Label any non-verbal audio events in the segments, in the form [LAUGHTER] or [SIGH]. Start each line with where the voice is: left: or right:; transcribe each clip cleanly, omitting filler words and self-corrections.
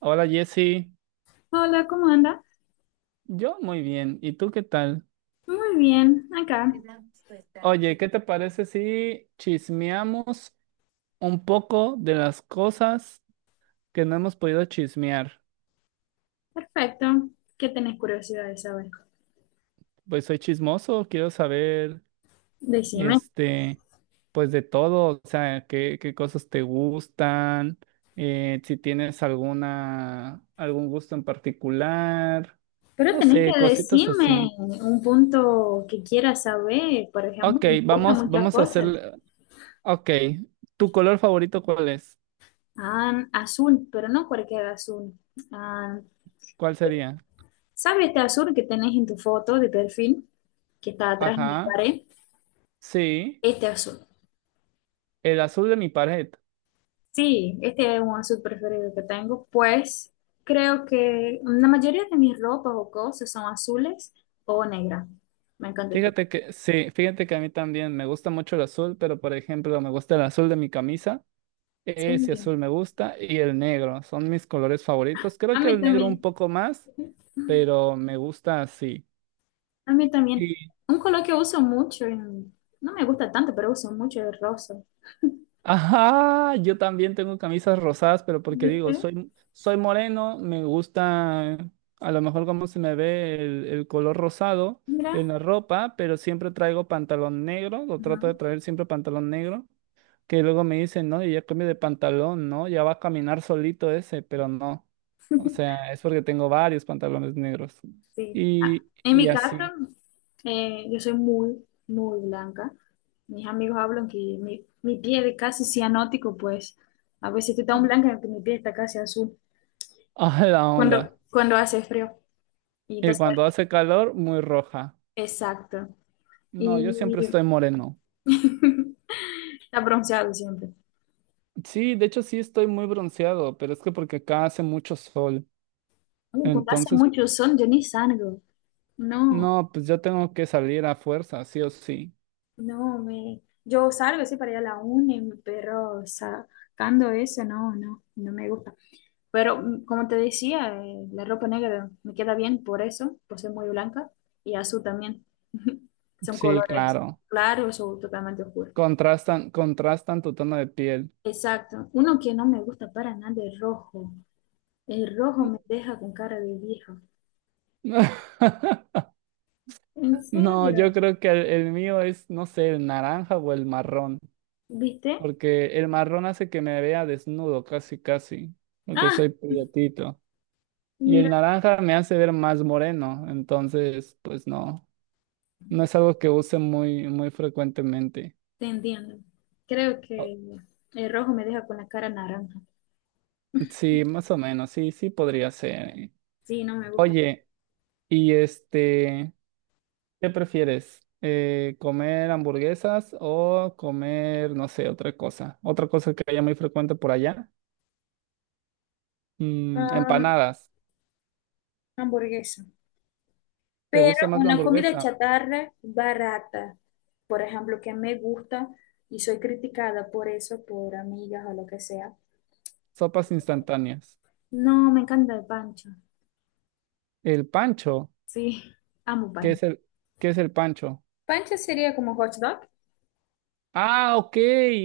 right: Hola Jessy,
left: Hola, ¿cómo anda?
right: yo muy bien, ¿y tú qué tal?
left: Muy bien, acá.
right: Oye, ¿qué te parece si chismeamos un poco de las cosas que no hemos podido chismear?
left: Perfecto. ¿Qué tenés curiosidad de saber?
right: Pues soy chismoso, quiero saber,
left: Decime.
right: este, pues de todo, o sea, qué cosas te gustan, si tienes algún gusto en particular,
left: Pero
right: no
left: tenés
right: sé,
left: que
right: cositas
left: decirme
right: así.
left: un punto que quieras saber. Por ejemplo,
right: Ok,
left: me gustan muchas
right: vamos a hacer,
left: cosas.
right: ok, ¿tu color favorito cuál es?
left: Ah, azul, pero no cualquier azul. Ah,
right: ¿Cuál sería?
left: ¿sabes este azul que tenés en tu foto de perfil? Que está atrás de la
right: Ajá,
left: pared.
right: sí,
left: Este azul.
right: el azul de mi pared.
left: Sí, este es un azul preferido que tengo, pues creo que la mayoría de mis ropas o cosas son azules o negras. Me encanta el color.
right: Fíjate que a mí también me gusta mucho el azul, pero por ejemplo, me gusta el azul de mi camisa,
left: Sí,
right: ese azul me gusta, y el negro, son mis colores favoritos.
left: a
right: Creo que
left: mí
right: el negro un
left: también,
right: poco más, pero me gusta así.
left: a mí también. Un color que uso mucho, no me gusta tanto, pero uso mucho el rosa.
right: Ajá, yo también tengo camisas rosadas, pero porque
left: ¿Viste?
right: digo, soy moreno, me gusta a lo mejor cómo se me ve el color rosado en
left: Mira.
right: la ropa, pero siempre traigo pantalón negro, lo
left: Ajá,
right: trato de traer siempre pantalón negro, que luego me dicen, no, y ya cambio de pantalón, ¿no? Ya va a caminar solito ese, pero no. O sea, es porque tengo varios pantalones negros.
left: sí. Ah, en
right: Y
left: mi caso,
right: así.
left: yo soy muy, muy blanca. Mis amigos hablan que mi piel es casi cianótico, pues a veces estoy tan blanca
right: [LAUGHS]
left: que mi piel está casi azul.
right: A la onda.
left: Cuando hace frío. Y
right: Y
left: entonces,
right: cuando hace calor, muy roja.
left: exacto.
right: No,
left: Y
right: yo siempre estoy moreno.
left: [LAUGHS] está bronceado siempre.
right: Sí, de hecho sí estoy muy bronceado, pero es que porque acá hace mucho sol.
left: Cuando hace
right: Entonces,
left: mucho sol, yo ni salgo. No,
right: no, pues yo tengo que salir a fuerza, sí o sí.
left: no, me... Yo salgo sí para ir a la uni, pero sacando eso, no, no, no me gusta. Pero como te decía, la ropa negra me queda bien por eso, por ser muy blanca, y azul también. [LAUGHS] Son
right: Sí,
left: colores
right: claro.
left: claros o totalmente oscuros.
right: Contrastan, contrastan tu tono de piel.
left: Exacto. Uno que no me gusta para nada es rojo. El rojo me deja con cara de vieja.
right: [LAUGHS]
left: ¿En
right: No, yo
left: serio?
right: creo que el mío es, no sé, el naranja o el marrón,
left: ¿Viste?
right: porque el marrón hace que me vea desnudo casi, porque
left: Ah,
right: soy prietito. Y el
left: mira,
right: naranja me hace ver más moreno, entonces, pues no, no es algo que use muy frecuentemente.
left: te entiendo. Creo
right: Oh,
left: que el rojo me deja con la cara naranja.
right: sí, más o menos, sí podría ser.
left: Sí, no me gusta.
right: Oye, y este, ¿qué prefieres? ¿Comer hamburguesas o comer, no sé, otra cosa? Otra cosa que haya muy frecuente por allá. Mm,
left: Am,
right: empanadas.
left: hamburguesa.
right: ¿Te
left: Pero
right: gusta más la
left: una comida
right: hamburguesa?
left: chatarra barata, por ejemplo, que me gusta y soy criticada por eso, por amigas o lo que sea.
right: Sopas instantáneas.
left: No, me encanta el pancho.
right: El pancho.
left: Sí, amo
right: ¿Qué
left: pancho.
right: es qué es el pancho?
left: Pancho sería como hot dog.
right: Ah, ok.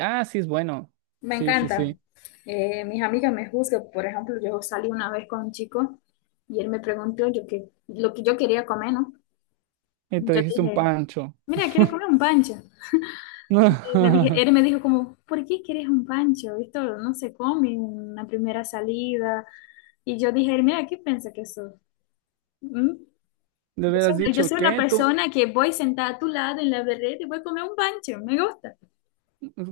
right: Ah, sí es bueno.
left: Me
right: Sí, sí,
left: encanta.
right: sí.
left: Mis amigas me juzgan. Por ejemplo, yo salí una vez con un chico y él me preguntó lo que yo quería comer, ¿no?
right: Y te
left: Yo
right: dijiste un
left: dije,
right: pancho.
left: mira, quiero comer un pancho.
right: [LAUGHS] Le
left: Y me dije, él me dijo como, ¿por qué quieres un pancho? Esto no se come en la primera salida. Y yo dije, mira, ¿qué piensa que eso? Yo
right: hubieras
left: soy, yo
right: dicho,
left: soy una
right: ¿qué? ¿Tú?
left: persona que voy sentada a tu lado en la vereda y voy a comer un pancho. Me gusta.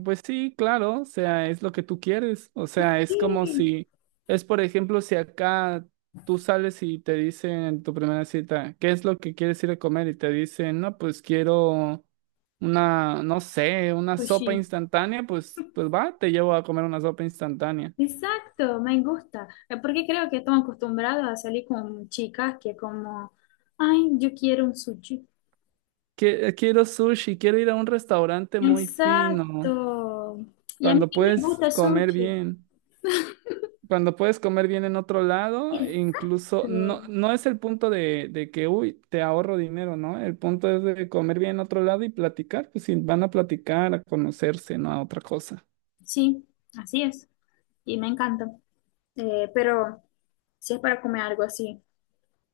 right: Pues sí, claro, o sea, es lo que tú quieres. O sea, es como
left: Sí,
right: si, es por ejemplo, si acá tú sales y te dicen en tu primera cita, ¿qué es lo que quieres ir a comer? Y te dicen, no, pues quiero una, no sé, una sopa
left: sushi.
right: instantánea, pues, pues va, te llevo a comer una sopa instantánea.
left: Exacto, me gusta, porque creo que están acostumbrados a salir con chicas que como, ay, yo quiero un sushi.
right: Que- quiero sushi, quiero ir a un restaurante muy fino,
left: Exacto. Y a mí
right: cuando
left: sí me
right: puedes
left: gusta
right: comer
left: sushi.
right: bien. Cuando puedes comer bien en otro lado, incluso no,
left: Exacto.
right: no es el punto de que, uy, te ahorro dinero, ¿no? El punto es de comer bien en otro lado y platicar, pues si van a platicar, a conocerse, no a otra cosa.
left: Sí, así es. Y me encanta. Pero si es para comer algo así,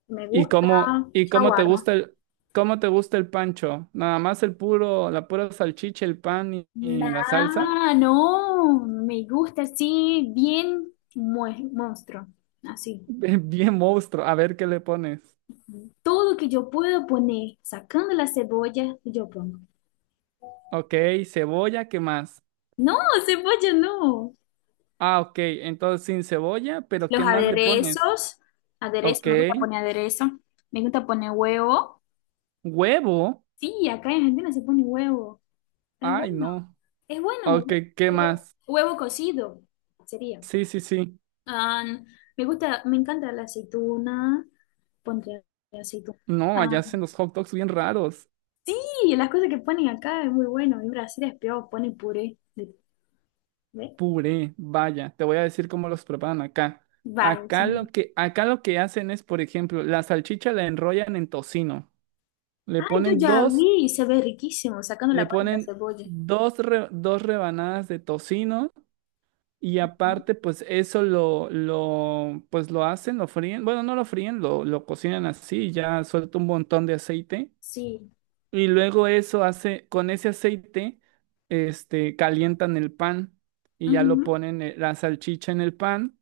left: me gusta
right: Y cómo te
left: shawarma.
right: gusta el, cómo te gusta el pancho? Nada más el puro, la pura salchicha, el pan y la salsa.
left: Nah, no, me gusta así, monstruo, así.
right: [LAUGHS] Bien monstruo, a ver qué le pones.
left: Tudo que eu puedo poner, sacando la cebolla, eu pongo.
right: Ok, cebolla, ¿qué más?
left: No, cebolla no.
right: Ah, ok, entonces sin cebolla, pero ¿qué
left: Los
right: más le pones?
left: aderezos,
right: Ok,
left: aderezo, me gusta poner aderezo, me gusta poner huevo.
right: huevo.
left: Sí, acá en Argentina se pone huevo. Es
right: Ay,
left: bueno,
right: no.
left: es bueno.
right: Ok, ¿qué
left: Hue-
right: más?
left: Huevo cocido sería.
right: Sí, sí, sí.
left: Ah, me gusta, me encanta la aceituna, pondré aceituna.
right: No, allá
left: Ah,
right: hacen los hot dogs bien raros.
left: sí, las cosas que ponen acá es muy bueno. En Brasil es peor, ponen puré. ¿Ve?
right: Puré, vaya, te voy a decir cómo los preparan acá.
left: Va, sí.
right: Acá lo acá lo que hacen es, por ejemplo, la salchicha la enrollan en tocino. Le
left: Ay, yo
right: ponen
left: ya vi, se ve riquísimo, sacando la
right: le
left: parte de la
right: ponen
left: cebolla.
right: dos rebanadas de tocino y
left: Ujú.
right: aparte, pues eso pues lo hacen, lo fríen. Bueno, no lo fríen, lo cocinan así, ya suelta un montón de aceite.
left: Sí.
right: Y luego eso hace, con ese aceite, calientan el pan y ya lo
left: Ujú.
right: ponen la salchicha en el pan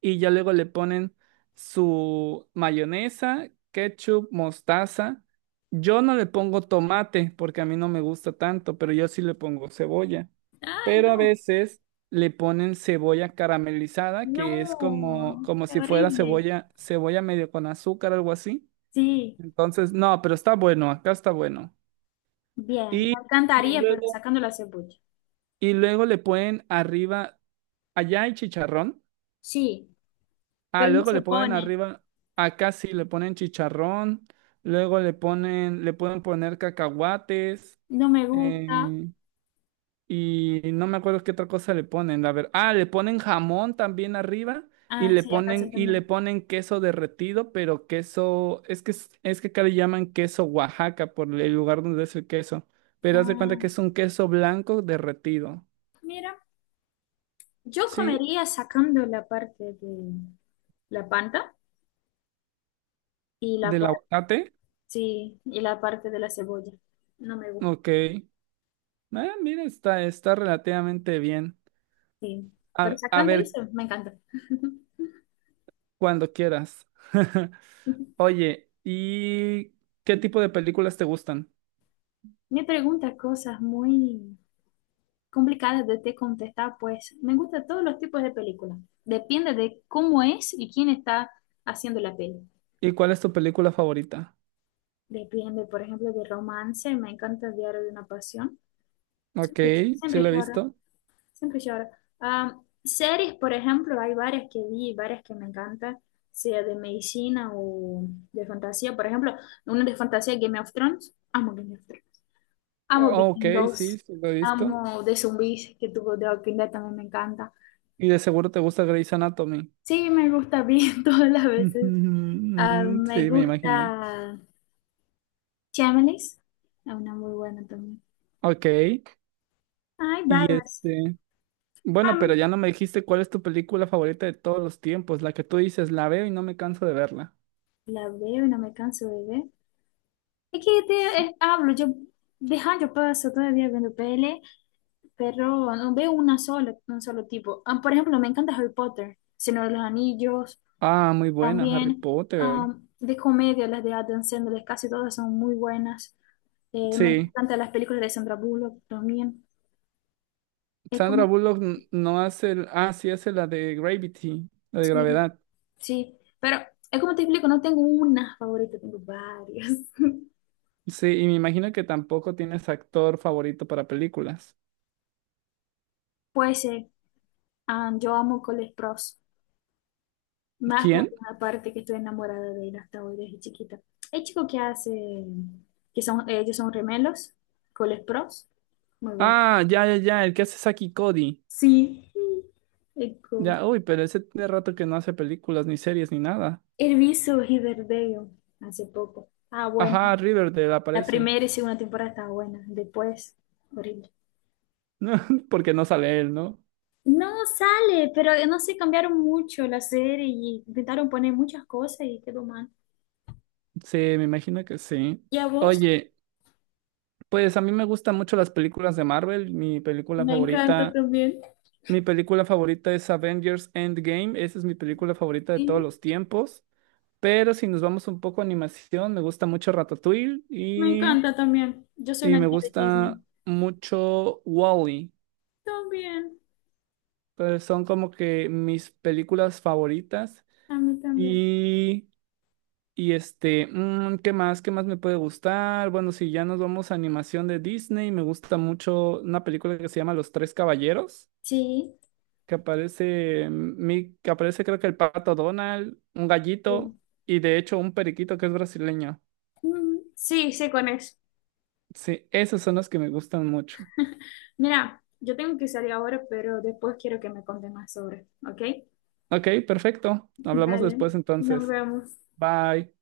right: y ya luego le ponen su mayonesa, ketchup, mostaza. Yo no le pongo tomate porque a mí no me gusta tanto, pero yo sí le pongo cebolla.
left: Ay,
right: Pero a
left: no,
right: veces le ponen cebolla caramelizada, que es como,
left: no,
right: como
left: qué
right: si fuera
left: horrible.
right: cebolla medio con azúcar, algo así.
left: Sí,
right: Entonces, no, pero está bueno, acá está bueno.
left: bien,
right: Y,
left: me
right: y
left: encantaría, pero
right: luego,
left: sacando la cebolla.
right: y luego le ponen arriba, allá hay chicharrón.
left: Sí,
right: Ah,
left: pero no
right: luego
left: se
right: le ponen
left: pone,
right: arriba, acá sí le ponen chicharrón. Luego le ponen, le pueden poner cacahuates.
left: no me gusta.
right: Eh, y no me acuerdo qué otra cosa le ponen. A ver, ah, le ponen jamón también arriba.
left: Ah, sí, acá se
right: Y le
left: también.
right: ponen queso derretido, pero queso, es que acá le llaman queso Oaxaca por el lugar donde es el queso. Pero haz de cuenta
left: Ah,
right: que es un queso blanco derretido.
left: mira, yo
right: Sí,
left: comería sacando la parte de la panta y la
right: ¿del
left: parte,
right: aguacate?
left: sí, y la parte de la cebolla. No me gusta,
right: Ok. Ah, mira, está relativamente bien.
left: sí. Pero
right: A
left: sacando
right: ver
left: eso, me encanta.
right: cuando quieras. [LAUGHS]
left: [LAUGHS]
right: Oye, ¿y qué tipo de películas te gustan?
left: Me pregunta cosas muy complicadas de te contestar, pues me gustan todos los tipos de películas. Depende de cómo es y quién está haciendo la peli.
right: ¿Y cuál es tu película favorita?
left: Depende, por ejemplo, de romance. Me encanta el Diario de una Pasión.
right: Ok,
left: Siempre,
right: sí
left: siempre
right: la he
left: lloro,
right: visto.
left: siempre lloro. Ah, series, por ejemplo, hay varias que vi, varias que me encantan, sea de medicina o de fantasía. Por ejemplo, una de fantasía, Game of Thrones. Amo Game of Thrones. Amo
right: Oh, ok, sí,
left: Vikingos,
right: sí lo he visto.
left: amo de zombies que tuvo The Walking Dead, también me encanta.
right: Y de seguro te gusta Grey's Anatomy. [LAUGHS]
left: Sí, me gusta bien [LAUGHS] todas las veces. Ah,
right: Mm,
left: me
right: sí, me imaginé.
left: gusta Shameless, es una muy buena también.
right: Ok,
left: Hay
right: y
left: varias.
right: este, bueno, pero
left: Am,
right: ya no me dijiste cuál es tu película favorita de todos los tiempos, la que tú dices, la veo y no me canso de verla.
left: la veo y no me canso de ver. Es que te,
right: Sí.
left: hablo, yo de años paso todavía viendo pele, pero no veo una sola, un solo tipo. Ah, por ejemplo, me encanta Harry Potter, Señor de los Anillos,
right: Ah, muy buena, Harry
left: también
right: Potter.
left: de comedia, las de Adam Sandler, casi todas son muy buenas. Me
right: Sí,
left: encantan las películas de Sandra Bullock también. Es
right: Sandra
left: como,
right: Bullock n- no hace, el- ah, sí hace la de Gravity, la de
left: sí,
right: gravedad.
left: sí, pero es como te explico, no tengo una favorita, tengo varias. [LAUGHS]
right: Sí, y me imagino que tampoco tienes actor favorito para películas.
left: Pues yo amo Cole Sprouse, más por
right: ¿Quién?
left: la parte que estoy enamorada de él hasta hoy desde chiquita. El chico que hace, que son, ellos son gemelos, Cole Sprouse, muy bueno.
right: Ah, ya, ya, ya, el que hace Saki Cody.
left: Sí. Es
right: Ya, uy, pero ese tiene rato que no hace películas, ni series, ni nada.
left: he visto Riverdale hace poco. Ah, bueno.
right: Ajá, Riverdale
left: La
right: aparece.
left: primera y
right: [LAUGHS]
left: segunda temporada está buena. Después, horrible.
right: No, porque no sale él, ¿no?
left: No sale, pero no sé, cambiaron mucho la serie y intentaron poner muchas cosas y quedó mal.
right: Sí, me imagino que sí.
left: ¿Y a vos?
right: Oye, pues a mí me gustan mucho las películas de Marvel.
left: Me encanta también.
right: Mi película favorita es Avengers Endgame. Esa es mi película favorita de todos
left: Sí,
right: los tiempos. Pero si nos vamos un poco a animación, me gusta mucho Ratatouille
left: me encanta también. Yo soy
right: y
left: una
right: me
left: niña de
right: gusta
left: Disney.
right: mucho Wall-E.
left: También,
right: Pues son como que mis películas favoritas.
left: a mí también.
right: Y y este, mm, ¿qué más? ¿Qué más me puede gustar? Bueno, si ya nos vamos a animación de Disney, me gusta mucho una película que se llama Los Tres Caballeros,
left: Sí,
right: que aparece, que aparece creo que el pato Donald, un gallito
left: sí.
right: y de hecho un periquito que es brasileño.
left: Mm, sí, sé con eso.
right: Sí, esos son los que me gustan mucho.
left: Mira, yo tengo que salir ahora, pero después quiero que me contes más sobre, ¿ok?
right: Ok, perfecto. Hablamos
left: Dale,
right: después
left: nos
right: entonces.
left: vemos.
right: Bye.